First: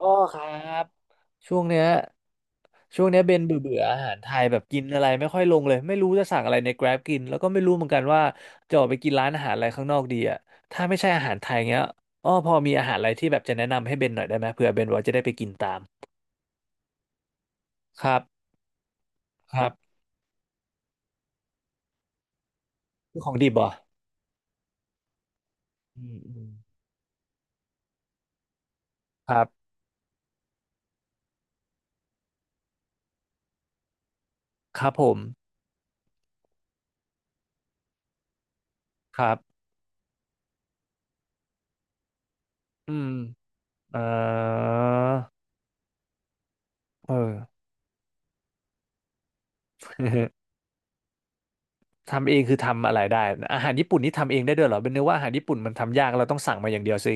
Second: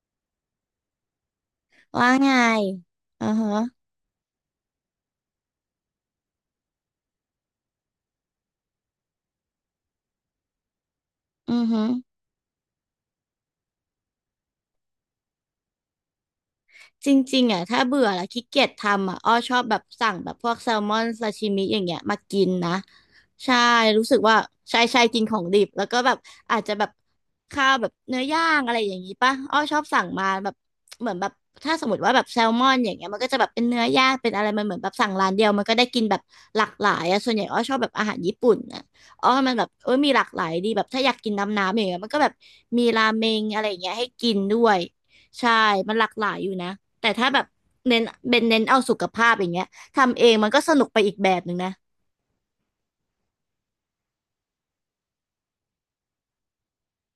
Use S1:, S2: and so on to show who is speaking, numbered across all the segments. S1: อ้อครับช่วงเนี้ย
S2: ว่าไง อือ
S1: เบน
S2: ฮะ
S1: เบื่อเบื่ออาหารไทยแบบกินอะไรไม่ค่อยลงเลยไม่รู้จะสั่งอะไรใน Grab กินแล้วก็ไม่รู้เหมือนกันว่าจะออกไปกินร้านอาหารอะไรข้างนอกดีอ่ะถ้าไม่ใช่อาหารไทย
S2: อือ
S1: เงี้ย
S2: ฮะ
S1: อ้อพอมีอาหารอะไรที่แบบจะแนะนำให้เบนหน่อยได้ไหมเผื่อเบนว่าจะได้ไปกินตาม
S2: จริงๆอ่ะถ้าเบื่
S1: ค
S2: อ
S1: รั
S2: แล้
S1: บ
S2: วขี้เกียจทำอ่ะอ้อช
S1: ค
S2: อบ
S1: รับ
S2: แบบสั่งแบบพวกแซลมอนซาชิมิอย่างเงี้ยมากินนะ
S1: ของดิบ
S2: ใช่
S1: เหรอ
S2: รู้สึกว่าใช่ใช่กินของดิบแล้วก็
S1: อื
S2: แบบ
S1: มอืม
S2: อาจจะแบบข้าวแบบเนื้อย่างอะไรอย่างงี้
S1: ค
S2: ป่ะ
S1: รั
S2: อ้อ
S1: บ
S2: ชอบสั่งมาแบบเหมือนแบบถ้าสมมติว่าแบบแซลมอนอย่างเงี้ยมันก็จะแบบเป็นเนื้อย่างเป็นอะไรมันเหมือ
S1: ค
S2: นแบ
S1: รับ
S2: บ
S1: ผ
S2: สั่ง
S1: ม
S2: ร้านเดียวมันก็ได้กินแบบหลากหลายอ่ะส่วนใหญ่อ้อชอบแบบอาหารญี่ปุ่นอ่ะ
S1: ค
S2: อ๋อ
S1: รับ
S2: มันแบบมีหลากหลายดีแบบถ้าอยากกินน้ำอย่างเงี้ยมันก็แบบมี
S1: อื
S2: รา
S1: ม
S2: เมงอะไรอย่างเงี้ย
S1: เอ่
S2: ให้กินด้ว
S1: อ
S2: ยใช่มันหลากหลายอยู่นะ แต่
S1: เอ
S2: ถ้า
S1: อ
S2: แบบเน้นเป็นเน้นเอาสุขภาพอย่างเงี้ยทำเองมันก็สนุกไปอีกแบบหนึ่งนะ
S1: ทำเองคือทำอะไรได้อาหารญี่ปุ่นนี่ทำเองได้ด้วยเหรอเป็นเนื้อว่าอาหารญี่ปุ่นมันทำยากเราต้องสั่งมาอย่างเดียวสิ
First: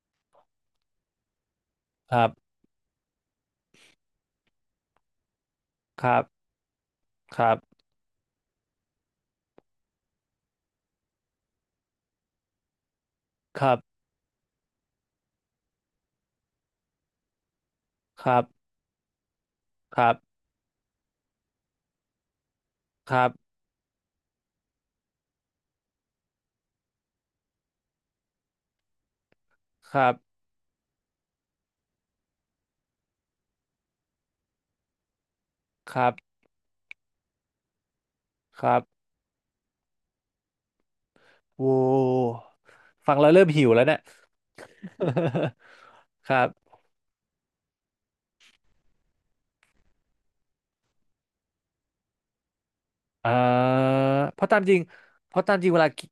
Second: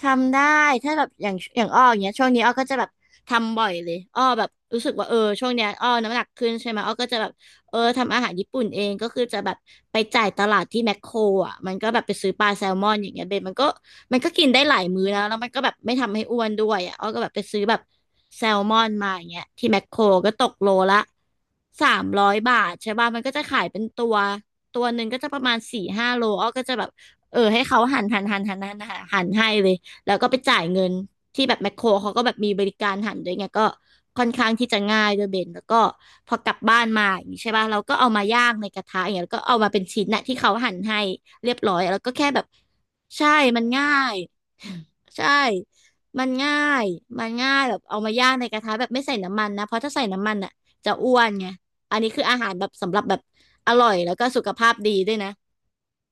S2: ทำได้ถ้าแบบอย่างอ้ออย่างเงี้
S1: ค
S2: ย
S1: รั
S2: ช่วงนี้อ้
S1: บ
S2: อก็จะแบบทำบ่อยเลยอ้อแบบรู้สึกว่าช่วงเนี้ยอ้อ
S1: ค
S2: น้ำ
S1: รั
S2: หนั
S1: บ
S2: กขึ้นใช่ไหมอ้อก็จะแบบ
S1: ครับ
S2: ทำอาหารญี่ปุ่นเองก็คือจะแบบไปจ่ายตลาดที่แมคโครอ่ะมันก็แบบไปซื้อปลาแซลมอนอย่างเงี้ยเบนมัน
S1: ค
S2: ก็
S1: รับ
S2: มันก็กินได้หลายมื้อนะแล้วมันก็แบบไม่ทำให้อ้วนด้วยอ่ะอ้อก็แบบไปซื้อแบบ
S1: ครั
S2: แซลม
S1: บ
S2: อนมาอย่างเงี้ยที่แมคโค
S1: ค
S2: ร
S1: รับ
S2: ก็ตกโลละสามร้อยบาทใช่ป่ะ
S1: ค
S2: มัน
S1: รั
S2: ก็จะ
S1: บ
S2: ขายเป็นตัวตัวหนึ่งก็จะประมาณสี่ห้าโลอ้อก็จะแบบให้เขาหั่นหั่นให้เลย
S1: ครั
S2: แล้วก็ไป
S1: บ
S2: จ่ายเงินที่แบบแมคโครเขาก็แบบมีบริการหันด้วยไงก็ค่อนข้างที่จะง่ายด้วยเบนแล้วก็
S1: ครับ
S2: พอกลับบ้านมาอย่างนี้ใช่ป่ะเราก็เอามาย่าง
S1: ค
S2: ใน
S1: รั
S2: ก
S1: บ
S2: ระทะอย่างเงี้ยแล้วก็เอามาเป็นชิ้นนะที่เขาหั่นให้เรียบ
S1: โว้
S2: ร้อยแล้วก็แค่แบบ
S1: ฟังแล้
S2: ใช่
S1: วเริ่ม
S2: มัน
S1: หิวแล้ว
S2: ง่า
S1: เนี่ย
S2: ย ใช่มัน
S1: ครับ
S2: ง่ายมันง่ายแบบเอามาย่างในกระทะแบบไม่ใส่น้ำมันนะเพราะถ้าใส่น้ำมันอ่ะจะอ้วนไงอันนี้คืออาหารแบบสำหรับแบบ
S1: อ่
S2: อ
S1: า
S2: ร่อยแล้วก็
S1: เพ
S2: สุข
S1: ราะตาม
S2: ภา
S1: จ
S2: พ
S1: ริง
S2: ดีด้วยนะ
S1: เพราะตามจริงเวลากิ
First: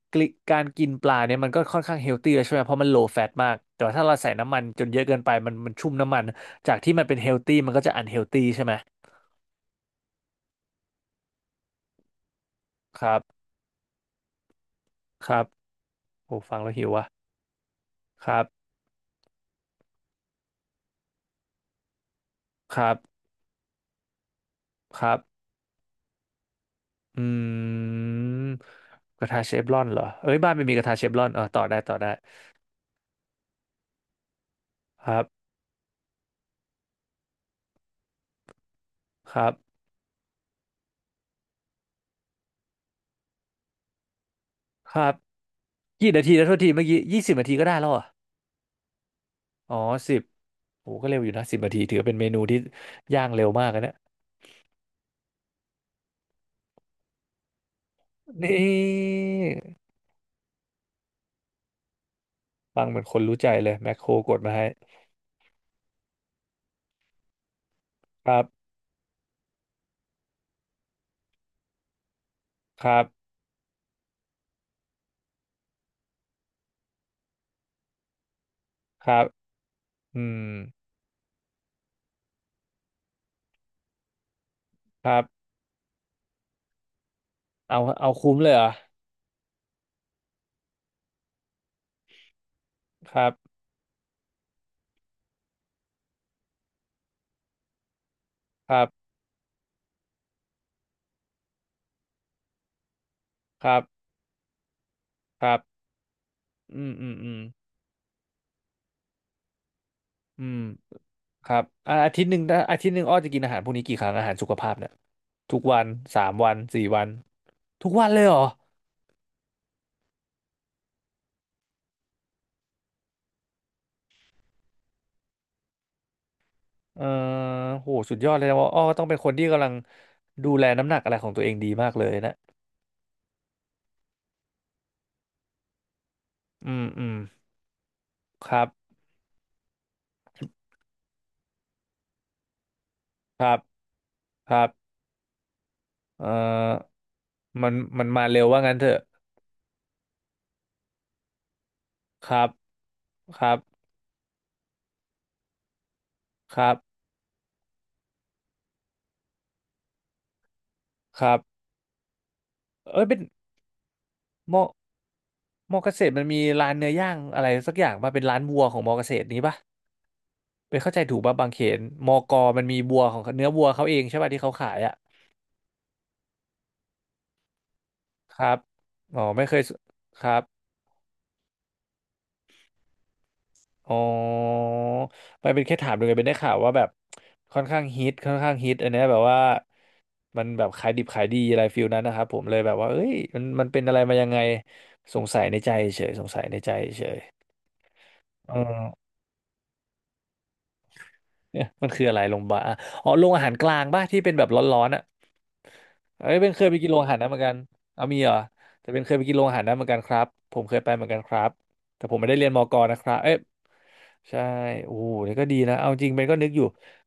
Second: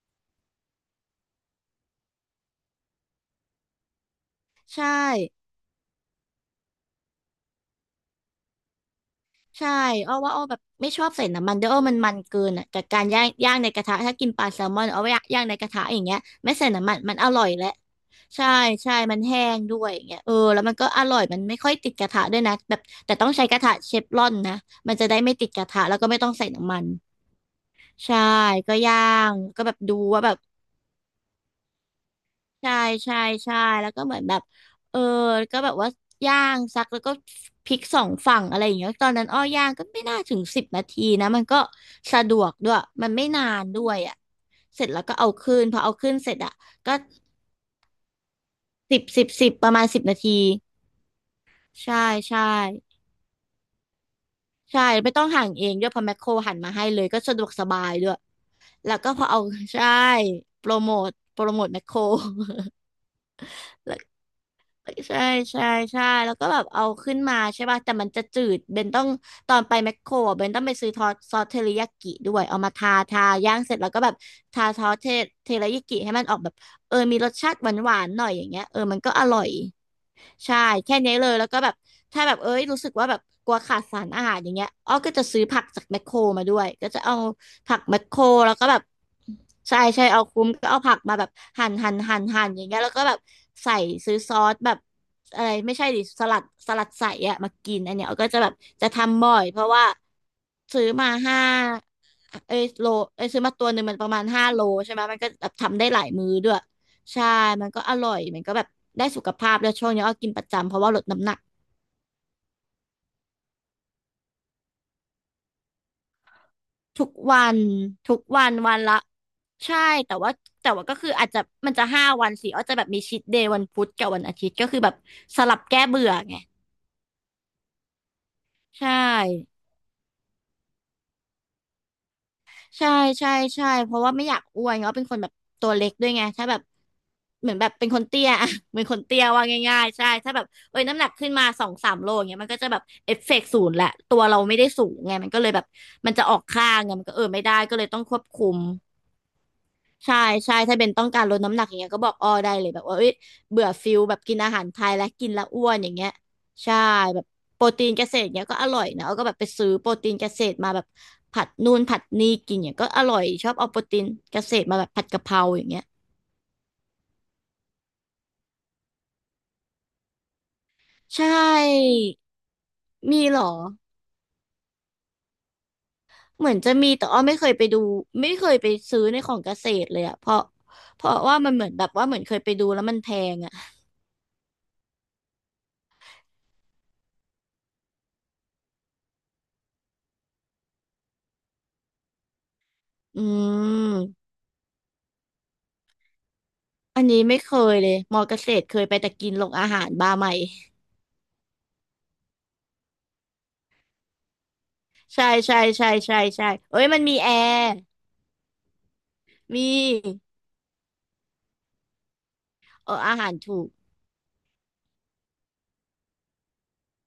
S1: การกินปลาเนี่ยมันก็ค่อนข้างเฮลตี้แล้วใช่ไหมเพราะมันโลแฟตมากแต่ว่าถ้าเราใส่น้ำมันจ
S2: ใช่
S1: นเยอะเกินไปมันชุ่มน้ำมันจากที่มันเป็นเฮลตี้มันก็จะอันเฮลตี้ใช่ไหม
S2: ใช่อ้อว่าอ้อแบบไม่ชอบใส่น้ำมันด้วยอ้อมันเกินอ่ะกับ
S1: ค
S2: การ
S1: รั
S2: ย่าง
S1: บ
S2: ย่างในกระทะถ้ากินปลาแซลมอนเอาไว้ย่าง
S1: ค
S2: ย่า
S1: รั
S2: ง
S1: บ
S2: ในกระทะอย่างเงี้ย
S1: โอ้
S2: ไม่
S1: ฟัง
S2: ใส่
S1: แล้วหิ
S2: น้ำ
S1: ว
S2: มัน
S1: ว่ะ
S2: มันอร่อยแหละ
S1: ครั
S2: ใช่
S1: บ
S2: ใช่มันแห้งด้วยอย่างเงี้ยแล้วมันก็อร่อยมันไม่ค่อยติดกระทะด้วยนะแบ
S1: ค
S2: บ
S1: รับ
S2: แต่ต้องใช้กระทะเชฟรอนนะมัน
S1: ค
S2: จะ
S1: รั
S2: ได้ไม่
S1: บ
S2: ติดกระทะแล้วก็ไม่ต้องใส่น้ำมัน
S1: อื
S2: ใช่
S1: ม
S2: ก็ย่า
S1: กระ
S2: ง
S1: ทะเช
S2: ก็
S1: ฟ
S2: แบ
S1: ร
S2: บ
S1: อน
S2: ดู
S1: เหรอ
S2: ว่า
S1: เอ้
S2: แบบ
S1: ยบ้านไม่มีกระทะเชฟรอนเออต่อได้ต่อได้
S2: ใช่ใช่ใช่แล้วก็เหมือนแบบเออ
S1: ครับ
S2: ก็แบบว่าย่างซักแล้วก็พลิกสองฝั่งอะไรอย่างเงี้ยตอนนั้น
S1: ค
S2: อ้
S1: รับ
S2: อย่างก็ไม่น่าถึงสิบนาทีนะมันก็สะดวกด้วยมันไม่นานด้วยอ่ะเสร็จ
S1: ค
S2: แล้ว
S1: รั
S2: ก็
S1: บ
S2: เอาขึ้นพอเอาขึ้
S1: กี่
S2: น
S1: นา
S2: เส
S1: ที
S2: ร็จ
S1: นะโท
S2: อ่ะ
S1: ษทีเมื่อ
S2: ก็
S1: กี้ยี่สิบนาทีก็ได้แล้วเหรอะ
S2: สิบประ
S1: อ๋อ
S2: มาณสิบ
S1: สิ
S2: นา
S1: บ
S2: ที
S1: โอ้ก็เร็วอยู่นะสิบนาที
S2: ใช่
S1: ถือเป็นเมนู
S2: ใช่
S1: ที่ย่างเร็วมากนะเนี่ย
S2: ใช่ไม่ต้องหั่นเองด้วยเพอแมคโครหั่นมาให้เลยก็สะดวกสบายด้วย
S1: นี่
S2: แล้วก็พอเอา ใช่โปรโมทแมคโคร
S1: ฟังเหมือนคนรู้ใจเลย แม
S2: แล้
S1: ค
S2: ว
S1: โครกดมาให้
S2: ใช่ใช่ใช่แล้วก็แบบเอาขึ้นมาใช่ป่ะแต่มันจะ
S1: ครั
S2: จื
S1: บ
S2: ดเบนต้องตอนไปแมคโครอะเบนต้องไปซื้อทอสซอสเทริยากิด้วยเอามา
S1: ค
S2: ทา
S1: รับ
S2: ทาย่างเสร็จแล้วก็แบบทาซอสเทริยากิให้มันออกแบบมีรสชาติหวานหวานหน่อยอย่างเงี้ยมัน
S1: ค
S2: ก็
S1: รั
S2: อ
S1: บ
S2: ร่อย
S1: อืม
S2: ใช่แค่นี้เลยแล้วก็แบบถ้าแบบเอ้ยรู้สึกว่าแบบกลัวขาดสารอาหารอย่างเงี้ยอ้อ
S1: ค
S2: ก็
S1: รั
S2: จะซื้อ
S1: บ
S2: ผักจากแมคโครมาด้วยก็จะเอา ผั
S1: เอา
S2: กแมค
S1: เอา
S2: โคร
S1: คุ้มเล
S2: แล้
S1: ย
S2: ว
S1: เหร
S2: ก็
S1: อ
S2: แบบใช่ใช่เอาคุ้มก็เอาผักมาแบบหั่นอย่างเงี้ยแล้วก็แบ
S1: ค
S2: บ
S1: รับ
S2: ใส่ซื้อซอสแบบอะไรไม่ใช่ดิสลัดสลัดใส่อะมากินอันเนี้ยเอาก็จะแบบ
S1: ครั
S2: จะ
S1: บ
S2: ทำบ่อยเพราะว่าซื้อมาห้าเอ้ยโลเอ้ยซื้อมาตั
S1: ค
S2: วห
S1: รับ
S2: นึ่งมันประมาณห้าโลใช่ไหมมันก็
S1: ค
S2: แบบ
S1: รับ
S2: ทำได้หลายมื้อด้วย
S1: อืมอืม
S2: ใช่
S1: อืม
S2: มันก็อร่อยมันก็แบบได้สุขภาพแล้วยช่วงนี้อ้อกินป
S1: อื
S2: ระ
S1: ม
S2: จำเพราะว่าลดน้ำหนัก
S1: ครับอ่าอาทิตย์หนึ่งนะอาทิตย์หนึ่งอ้อจะกินอาหารพวกนี้กี่ครั้งอาหารสุขภาพเนี่ยทุกวันสามวันสี่วั
S2: ทุ
S1: น
S2: กวัน
S1: ทุกวัน
S2: ทุ
S1: เล
S2: ก
S1: ยเหรอ
S2: วันวันละใช่แต่ว่าแต่ว่าก็คืออาจจะมันจะห้าวันสิอาจจะแบบมีชีทเดย์วันพุธกับวันอาทิตย์ก็คือแบบสลับแก้เบื่อไง
S1: เออโหสุดยอดเลยนะว่าอ้อ
S2: ใช่
S1: ก็ต้องเป็นคนที่กำลังดูแลน้ำหนักอะไรของตัวเองดีมากเลยนะ
S2: ใช่ใช่ใช่เพราะว่าไม่อยากอ้วนเนาะเป็นคนแบบตัวเล็กด้วยไงถ้าแบบ
S1: อืมอืม
S2: เหมือนแบบเป็นคนเตี้ยอะ
S1: ครั
S2: เหมือน
S1: บ
S2: คนเตี้ยว่าง่ายๆใช่ถ้าแบบเอ้ยน้ำหนักขึ้นมา2-3 โลอย่างเงี้ยมันก็จะแบบเอฟเฟ
S1: ค
S2: กต์
S1: รั
S2: ศู
S1: บ
S2: นย์แหละตัวเรา
S1: ค
S2: ไม่
S1: รั
S2: ได้สู
S1: บ
S2: งไงมันก็เลยแบบมัน
S1: เ
S2: จะออกข้าง
S1: ออ
S2: ไงมันก็เออไม่ได้
S1: มัน
S2: ก็เลยต้อง
S1: มัน
S2: ควบ
S1: มาเร็
S2: คุ
S1: ว
S2: ม
S1: ว่างั้นเถอะ
S2: ใช่ใช่ถ้าเป็นต้องการลดน้ำหนักอย่างเงี้ยก็บอก
S1: ค
S2: อ้อ
S1: รับ
S2: ได้เลยแบบว่าเอ้ย
S1: ครับ
S2: เบื่อฟิลแบบกินอาหารไทยและกินแล้วอ้วนอย่างเงี้ย
S1: ครั
S2: ใช่
S1: บ
S2: แบบโปรตีนเกษตรเงี้ยก็อร่อยนะเอาก็แบบไปซื้อโปรตีนเกษตรมาแบบ
S1: ครับ
S2: ผัดนู่นผัดนี่กินเนี่ยก็อ
S1: เอ้ย
S2: ร่
S1: เป็
S2: อ
S1: น
S2: ยชอบเอาโปรตีนเกษ
S1: ม
S2: ต
S1: อ
S2: รมาแบบผัดกะเพราอย่าง
S1: ม
S2: เงี้
S1: อ
S2: ย
S1: เกษตรมันมีร้านเนื้อย่างอะไรสักอย่างป่ะเป็นร้านวัวของมอเกษตรนี้ป่ะ เป็นเข้าใจถูก
S2: ใช่
S1: ป่ะบางเขนมอกอมันมีบัวของ
S2: มีเหร
S1: เนื้อ
S2: อ
S1: บัวเขาเองใช่ป่ะที่เขาขายอ่ะ
S2: เหมือนจะมีแต่อ้อไม่เคยไปดูไม่
S1: ค
S2: เค
S1: รั
S2: ย
S1: บ
S2: ไปซื้อใน
S1: อ๋อ
S2: ของ
S1: ไม่
S2: เก
S1: เคย
S2: ษ
S1: ส
S2: ตรเลยอะ
S1: ค
S2: เพ
S1: รั
S2: ราะ
S1: บ
S2: เพราะว่ามันเหมือนแบบว่าเหมือนเคยไปดูแล้วมันแพงอะ
S1: อ๋อมันเป็นแค่ถามดูไงเป็นได้ข่าวว่าแบบค่อนข้างฮิตอันเนี้ยแบบว่ามันแบบขายดิบขายดีอะไรฟิลนั้นนะครับผมเลยแบบว่าเอ้ย
S2: อื
S1: มันเป็นอะไรมายั
S2: ม
S1: งไงสงสัยในใจเฉยสงสัยในใจ
S2: อั
S1: เฉ
S2: น
S1: ย
S2: นี้ไม่เคยเลยมอเกษ
S1: เอ
S2: ตรเค
S1: อ
S2: ยไปแต่กินโรงอาหารบาร์ใหม่
S1: เนี่ยมันคืออะไรโรงพยาบาลอะอ๋อโรงอาหารกลางป่ะที่เป็นแบบร้อนๆอ่ะ
S2: ใช่ใช่ใช่ใช่
S1: เอ้ย
S2: ใช่
S1: เป็นเคยไป
S2: เอ้ย
S1: กินโร
S2: มั
S1: ง
S2: น
S1: อา
S2: มี
S1: หารนั้
S2: แอ
S1: นเหมือนกัน
S2: ร์
S1: เอามีเหรอแต่เป็นเคยไปกินโรงอา
S2: มี
S1: หารนั้นเหมือนกันครับผมเคยไปเหมือนกันครับแต่ผมไม่ได้เรียนมก
S2: เอ
S1: นะ
S2: อ
S1: ครั
S2: อา
S1: บ
S2: หา
S1: เอ้
S2: ร
S1: ย
S2: ถูก
S1: ใช่โอ้โหนี่ก็ดีนะเอาจริงเบนก็นึกอยู่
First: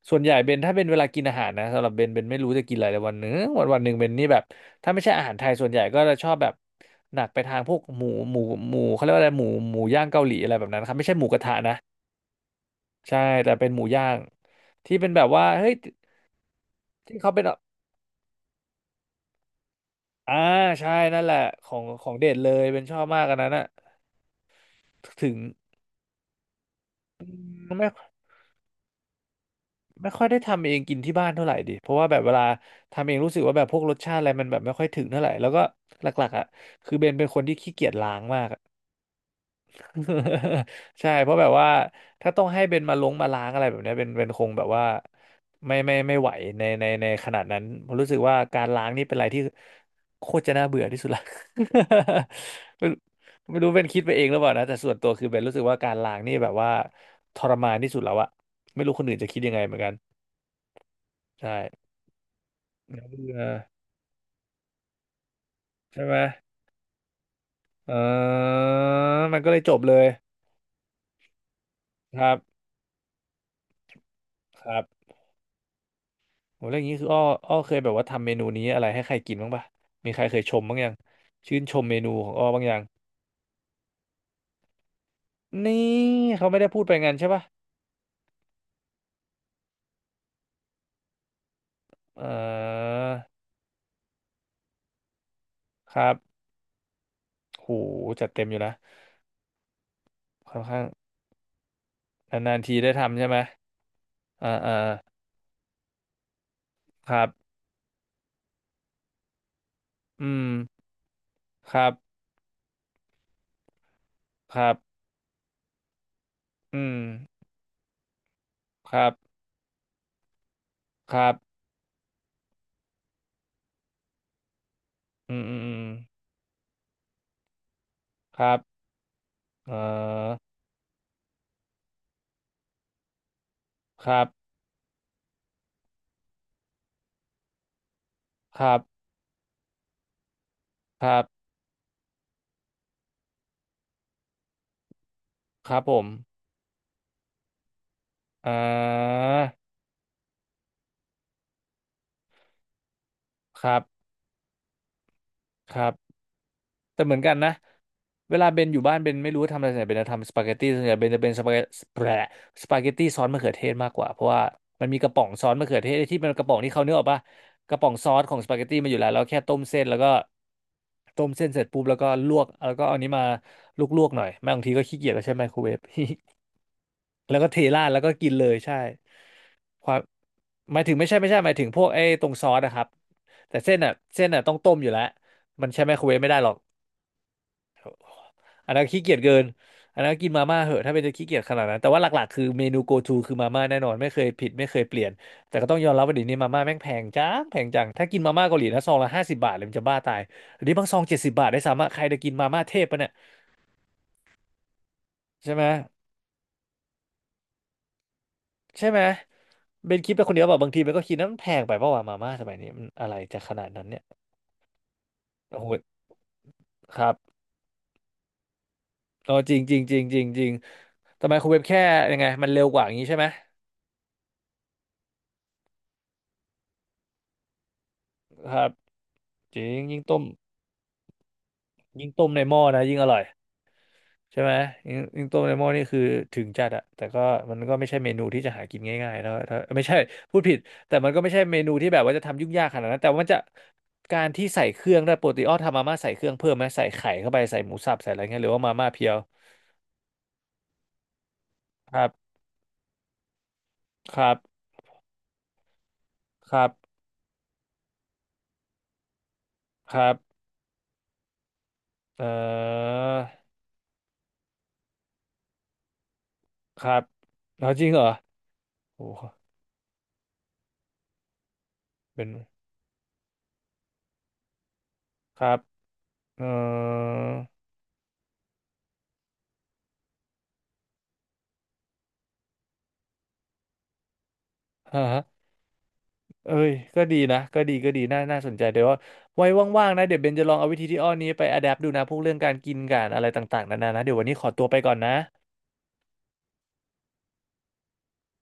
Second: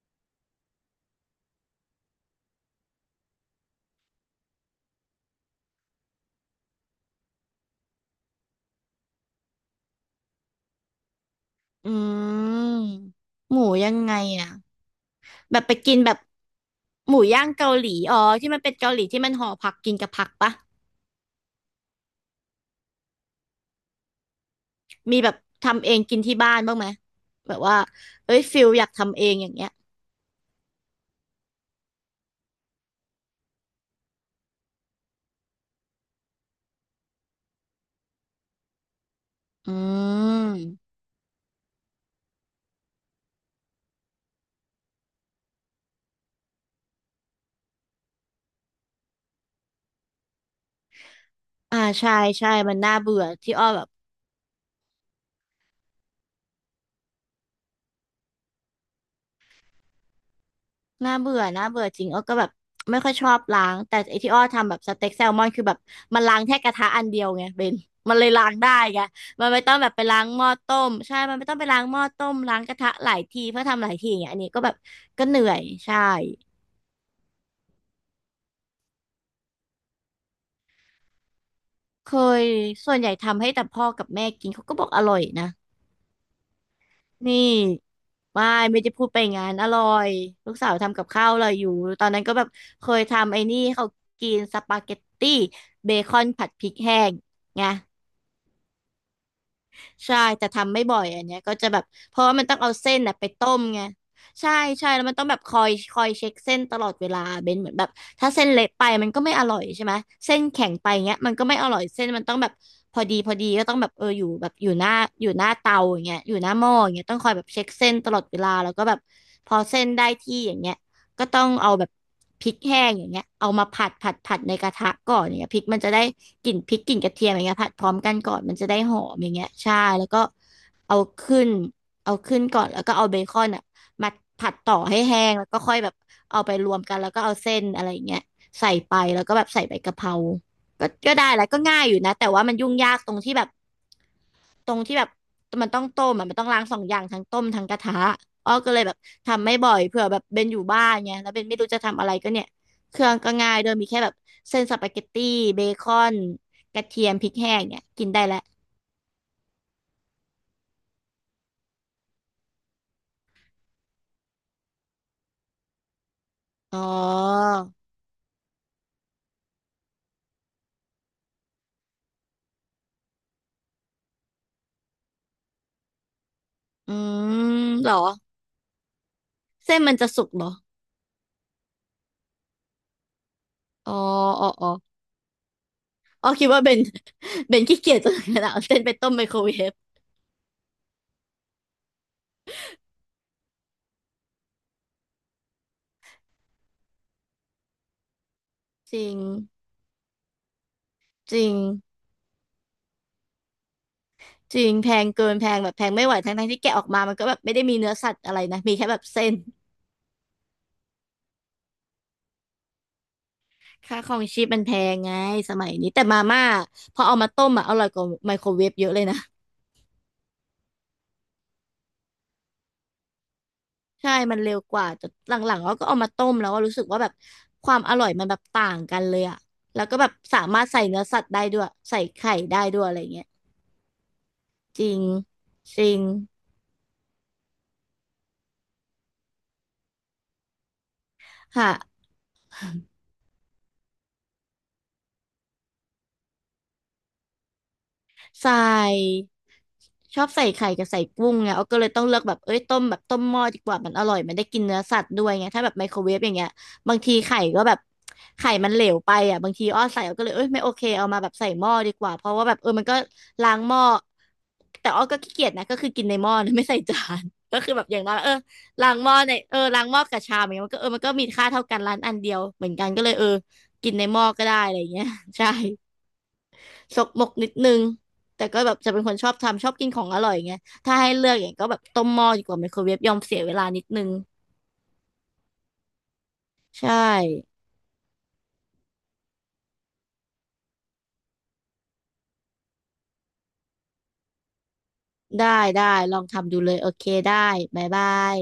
S1: ส่วนใหญ่เบนถ้าเป็นเวลากินอาหารนะสำหรับเบนเบนไม่รู้จะกินอะไรเลยวันหนึงวันหนึ่งเบนนี่แบบถ้าไม่ใช่อาหารไทยส่วนใหญ่ก็จะชอบแบบหนักไปทางพวกหมูหมูเขาเรียกว่าอะไรหมูหมูย่างเกาหลีอะไรแบบนั้นครับไม่ใช่หมูกระทะนะ
S2: อืม
S1: ใช่แต่
S2: หมู
S1: เป็นหมู
S2: ยัง
S1: ย่า
S2: ไง
S1: ง
S2: อ่ะ
S1: ที่เป็นแบบว่า
S2: แบบ
S1: เฮ้
S2: ไป
S1: ย
S2: กินแบบห
S1: ที่
S2: มู
S1: เขาเป็
S2: ย่า
S1: น
S2: งเกาหลีอ๋อที่มันเป็นเกาหลีที่มันห่อผักกินกับผัก
S1: อ่า
S2: ปะ
S1: ใช่นั่นแหละของของเด็ดเลยเป็นชอบมากอันนั้นอะ
S2: มีแบ
S1: ถึ
S2: บ
S1: ง
S2: ทำเองกินที่บ้านบ้างไหมแบบว่า
S1: ไม่
S2: เอ้ยฟิลอยากทำเองอย่างเงี้ย
S1: ไม่ค่อยได้ทำเองกินที่บ้านเท่าไหร่ดิเพราะว่าแบบเวลาทำเองรู้สึกว่าแบบพวกรสชาติอะไรมันแบบไม่ค่อยถึงเท่าไหร่แล้วก็หลักๆอะคือเบนเป็นคนที่ขี้เกียจล้างมาก
S2: อื ม
S1: ใช่เพราะแบบว่าถ้าต้องให้เบนมาลงมาล้างอะไรแบบเนี้ยเบนคงแบบว่าไม่ไม่ไม่ไหวในขนาดนั้นผมรู้สึกว่าการล้างนี่เป็นอะไรที่โคตรจะน่าเบื่อที่สุดละ
S2: อ่าใช่ใช่มัน
S1: ไม่
S2: น่าเบื่อที่
S1: ไม่
S2: อ้อ
S1: รู้เบ
S2: แบ
S1: น
S2: บ
S1: คิดไปเองหรือเปล่านะแต่ส่วนตัวคือเบนรู้สึกว่าการล้างนี่แบบว่าทรมานที่สุดแล้วอะไม่รู้คนอื่นจะคิดยังไงเหมือนกัน
S2: น่าเบื่อ
S1: ใช่
S2: น่าเบื่อจริงอ้อก็แบบ
S1: เอ
S2: ไม่ค่อยชอบ
S1: อ
S2: ล้างแต่ไอที่อ้อทำแบบสเต็กแซลมอนคือแบบ
S1: ใช่ไหม
S2: มันล้างแค่กระทะอันเดียวไงเบน
S1: เอ
S2: มันเลยล้าง
S1: อ
S2: ได้ไง
S1: มัน
S2: มั
S1: ก็
S2: น
S1: เล
S2: ไม่
S1: ยจ
S2: ต้อง
S1: บ
S2: แบบ
S1: เล
S2: ไป
S1: ย
S2: ล้างหม้อต้มใช่มันไม่ต้องไปล้างหม้อ
S1: ค
S2: ต้
S1: รั
S2: มล้าง
S1: บ
S2: กระทะหลายทีเพื่อทำหลายทีอย่างเงี้ยอันนี้ก็
S1: ค
S2: แบบ
S1: รับ
S2: ก็เหนื่อยใช่
S1: โหแล้วอย่างนี้คืออ้ออ้อเคยแบบว่าทำเมนูนี้อะไรให้ใครกินบ้างปะมีใครเคยชมบ้างยังชื่นชมเม
S2: เค
S1: นูของอ้
S2: ย
S1: อบ้างยัง
S2: ส่วนใหญ่ทำให้แต่พ่อกับแม่กินเขาก็บอกอร่อยนะ
S1: นี่เขาไม่ได้พูดไปงั้นใช่ปะ
S2: นี่ไม่ไม่จะพูดไปงานอร่อยลูกสาวทำกับข้าวอร่อยอยู่ตอนนั้
S1: เอ
S2: นก็แบบเค
S1: อ
S2: ยทำไอ้นี่ให้เขากินสปาเกตตี้เบ
S1: ครั
S2: คอน
S1: บ
S2: ผัดพริกแห้งไง
S1: โหจัดเต็มอยู่นะ
S2: ใช่แต่
S1: ค่อน
S2: ทำไม่
S1: ข้าง
S2: บ่อยอันเนี้ยก็จะแบบเพราะว่ามันต้
S1: นา
S2: อง
S1: นๆ
S2: เอา
S1: ทีได้
S2: เส้นน่ะ
S1: ทำ
S2: ไป
S1: ใช่ไหม
S2: ต้มไง
S1: อ่า
S2: ใช่
S1: อ่า
S2: ใช่แล้วมันต้องแบบคอยคอยเช็คเส้นตลอดเว
S1: ค
S2: ลา
S1: รับ
S2: เบนเหมือนแบบถ้าเส้นเละไปมันก็ไม่อร่อยใช่ไหม
S1: อื
S2: เส้น
S1: ม
S2: แข็งไปเงี้ยมันก็ไม่อ
S1: ค
S2: ร่อย
S1: รับ
S2: เส้นมันต้องแบบพอดีพอดีก็ต้องแบบเอออยู่แบบ
S1: ค
S2: อ
S1: รั
S2: ยู่หน้า
S1: บ
S2: อยู่หน้าเตาอย่างเงี้ยอยู่หน้าหม้อ
S1: อื
S2: อย่าง
S1: ม
S2: เงี้ยต้องคอยแบบเช็คเส้นตลอดเวลาแล้วก็
S1: ค
S2: แบบ
S1: รับ
S2: พอเส้นได้ที่อย่างเงี้ย
S1: ค
S2: ก็
S1: รับ
S2: ต้องเอาแบบพริกแห้งอย่างเงี้ยเอามาผัดผัดผัดในกระทะก่อนอ
S1: อื
S2: ย่าง
S1: ม
S2: เงี้ย
S1: อื
S2: พ
S1: ม
S2: ริก
S1: อื
S2: มัน
S1: ม
S2: จะได้กลิ่นพริกกลิ่นกระเทียมอย่างเงี้ยผัดพร้อมกันก่อน
S1: ครั
S2: มัน
S1: บ
S2: จะได้หอมอย่างเงี้ย
S1: เอ
S2: ใช่แล้วก็
S1: อ
S2: เอาขึ้นเอาขึ้นก่อนแล้วก็เอาเบคอนอ่ะ
S1: ค
S2: มา
S1: รับ
S2: ผัดต่อให้แห้งแล้วก็ค่อยแบบเอาไปรวมกันแล้วก็เอาเส้นอะไรอย่างเงี้ย
S1: ค
S2: ใส่
S1: รับ
S2: ไปแล้วก็แบบใส่ใบกะเพราก็
S1: ค
S2: ก็
S1: รั
S2: ได้
S1: บ
S2: แล้วก็ง่ายอยู่นะแต่ว่ามันยุ่งยากตรงที่แบบ ตรงที่แบบมัน
S1: ครั
S2: ต้อ
S1: บ
S2: ง
S1: ผ
S2: ต้
S1: ม
S2: มอะมันต้องล้างสองอย่างทั้งต้มทั้งกระทะอ้
S1: อ่
S2: อก็เลยแบบ
S1: า
S2: ทำไม่บ่อยเผื่อแบบเบนอยู่บ้านไงแล้วเบนไม่รู้จะทำอะไรก็เนี่ยเครื่องก็ง่าย
S1: ค
S2: โดย
S1: รั
S2: มีแค่
S1: บ
S2: แบบเส้นสปาเกตตี้เบ
S1: ค
S2: ค
S1: รับ
S2: อนกระ
S1: แต่
S2: เทีย
S1: เห
S2: ม
S1: มือน
S2: พริ
S1: กั
S2: ก
S1: นนะ
S2: แห้งเนี่ยกินได้
S1: เว
S2: แล้ว
S1: ลาเบนอยู่บ้านเบนไม่รู้ว่าทำอะไรส่วนใหญ่เบนจะทำสปาเกตตี้ส่วนใหญ่เบนจะเป็นแปรสปาเกตตี้ซอสมะเขือเทศมากกว่าเพราะว่ามันมีกระป๋องซอสมะเขือเทศที่เป็นกระป๋องที่
S2: อ๋อ
S1: เขาเนื้อออกป่ะกระป๋องซอสของสปาเกตตี้มาอยู่แล้วเราแค่ต้มเส้นแล้วก็ต้มเส้นเสร็จปุ๊บแล้วก็ลวกแล้วก็เอาอันนี้มาลวกๆหน่อยแม่บางทีก็ขี้เกียจแล้วใช้ไมโครเวฟ
S2: อื
S1: แล้วก็
S2: ม
S1: เทรา
S2: เห
S1: ด
S2: รอ
S1: แล้วก็กินเลยใช่
S2: เส้น
S1: ค
S2: มั
S1: วา
S2: น
S1: ม
S2: จะสุกเหรอ
S1: หมายถึงไม่ใช่ไม่ใช่หมายถึงพวกไอ้ตรงซอสนะครับแต่เส้น
S2: อ๋
S1: อ่ะ
S2: อ
S1: เส้นอ่ะ
S2: อ๋อ
S1: ต้อง
S2: อ๋อ
S1: ต้มอยู่แล้วมันใช้ไมโครเวฟ
S2: อ๋อ
S1: ไม่ได้
S2: คิ
S1: ห
S2: ด
S1: รอก
S2: ว่าเบน เบนขี้เกียจจนขนาดเอา
S1: อัน
S2: เส้น
S1: นั้น
S2: ไป
S1: ขี้
S2: ต้ม
S1: เกียจ
S2: ไมโค
S1: เกิ
S2: ร
S1: น
S2: เวฟ
S1: อันนั้นกินมาม่าเหอะถ้าเป็นจะขี้เกียจขนาดนั้นแต่ว่าหลักๆคือเมนู go to คือมาม่าแน่นอนไม่เคยผิดไม่เคยเปลี่ยนแต่ก็ต้องยอมรับว่าเดี๋ยวนี้มาม่าแม่งแพงจังแพงจังถ้ากินมาม่าเกาหลีนะซ
S2: จ
S1: อง
S2: ริ
S1: ละ
S2: ง
S1: 50 บาทเลยมันจะบ้าตายอันนี้บางซองเจ็ดสิบ
S2: จ
S1: บา
S2: ริ
S1: ท
S2: ง
S1: ได้สามารถใครจะกินมาม่าเทพปะเนี่ย
S2: จริงแพงเกินแพ
S1: ใช่
S2: ง
S1: ไหม
S2: แบบแพงไม่ไหวทั้งทั้งที่แกะออกมามันก็แบบไม่ได้มีเนื้อสัตว์อะไรนะมีแค่
S1: ใช่
S2: แบ
S1: ไหม
S2: บเส้น
S1: เบนคิดไปคนเดียวแบบบางทีเบนก็คิดนะมันแพงไปเพราะว่ามาม่าสมัยนี้มันอะไรจะขนาดนั้น
S2: ค่า
S1: เนี่ย
S2: ครองชีพมันแพงไง ส
S1: โอ้
S2: มั
S1: โห
S2: ยนี้แต่มาม่าพ
S1: ค
S2: อ
S1: รั
S2: เอา
S1: บ
S2: มาต้มอ่ะอร่อยกว่าไมโครเวฟเยอะเลยนะ
S1: เออจริงจริงจริงจริงจริงทำไมคุณเว็บแค่ยังไงมันเร็วกว่าอย่างนี้ใช่ไหม
S2: ใช่ มันเร็วกว่าแต่หลังๆเราก็เอามาต้มแล้วว่ารู้สึกว่าแบบความอร่อยมันแบบ
S1: ครั
S2: ต่า
S1: บ
S2: งกันเลยอะ
S1: จริง
S2: แล้วก็
S1: ยิ่ง
S2: แบบ
S1: ต้ม
S2: สามารถใส่เนื้อสัตว์ได้ด้วยใส่
S1: ยิ่งต้ม
S2: ไข่
S1: ในห
S2: ได้
S1: ม้อ
S2: ด้ว
S1: นะ
S2: ยอะ
S1: ยิ่
S2: ไร
S1: งอร่อ
S2: เงี้
S1: ย
S2: ย
S1: ใช่ไหม
S2: จริ
S1: ยิง
S2: ง
S1: อิงต้มเลมอน
S2: จ
S1: นี่
S2: ริ
S1: คื
S2: ง
S1: อถึงจัดอะแต่ก็มันก็ไม่ใช่เมนูที่จะหากินง่ายๆแล้วถ้าไม่ใช่พูดผิดแต่มันก็ไม่ใช่เม
S2: ค่ะ
S1: นูที่แบบว่าจะทำยุ่งยากขนาดนั้นแต่ว่ามันจะการที่ใส่เครื่องได้วยปกติอ้อทำมาม่าใส่เครื่องเพิ่มไหมใส่ไข่เข้าไปใส่หมูสับใส่อะไรเงี้ยหรื
S2: ใส่
S1: อว่ามาม่าเพียว
S2: ชอบใส่ไข่กับใส่กุ้งไงเอาก็เลย
S1: ค
S2: ต้อ
S1: รั
S2: ง
S1: บ
S2: เลือกแบบเอ้ยต้มแบบต้มหม้อดีกว่ามันอร่อ
S1: ค
S2: ย
S1: รั
S2: มัน
S1: บ
S2: ได้กินเนื้อสัตว์ด้วยไงถ้าแบบไมโครเวฟอย่างเงี้ย
S1: ครับ
S2: บางทีไข่ก็แบบไข่มันเหลวไปอ่ะบางทีอ้อ
S1: ค
S2: ใส่
S1: รั
S2: เอาก็เลยเอ้
S1: บ
S2: ยไม่โอเคเอามาแบบใส่หม้อดีกว่าเพ
S1: เอ่
S2: ราะว่าแบบเออมันก็
S1: อ
S2: ล้างหม้อแต่อ้อก็ขี้เกียจนะก็คือกินในหม้อนะ ไม่ใส่
S1: ครั
S2: จา
S1: บ
S2: น ก็
S1: เอา
S2: คือแบ
S1: จ
S2: บ
S1: ริง
S2: อ
S1: เห
S2: ย่า
S1: ร
S2: ง
S1: อ
S2: น้อยเออล้าง
S1: โอ้
S2: หม้อ
S1: โห
S2: ในเออล้างหม้อกับชามอย่างเงี้ยมันก็เออมันก็มีค่าเท่ากันร้านอัน
S1: เป็น
S2: เดียวเหมือนกันก็เลยเออกินในหม้อก็ได้อะไรอย่างเงี้ย
S1: ค
S2: ใช่
S1: รับเอ่
S2: สกมกนิดนึงแต่ก็แบบจะเป็นคนชอบทำชอบกินของอร่อยไงถ้าให้เลือกอย่างก็แบบต้มหม้อดีกว่าไมโครเวฟยอมเสียเวลานิดนึง
S1: อ เอ้ย
S2: ใช่
S1: ก็ดีนะก็ดีก็ดีน่าน่าสนใจเดี๋ยวว่าไว้ว่างๆนะเดี๋ยวเบนจะลองเอาวิธีที่อ้อนี้ไปอ d ด p t ดูนะพวกเรื่องการกินการอะไรต่างๆนานานะเดี๋ยววันนี้ขอตัวไปก่อนนะ
S2: ได้ได้ลองทำดูเลยโอเคได้บ๊ายบาย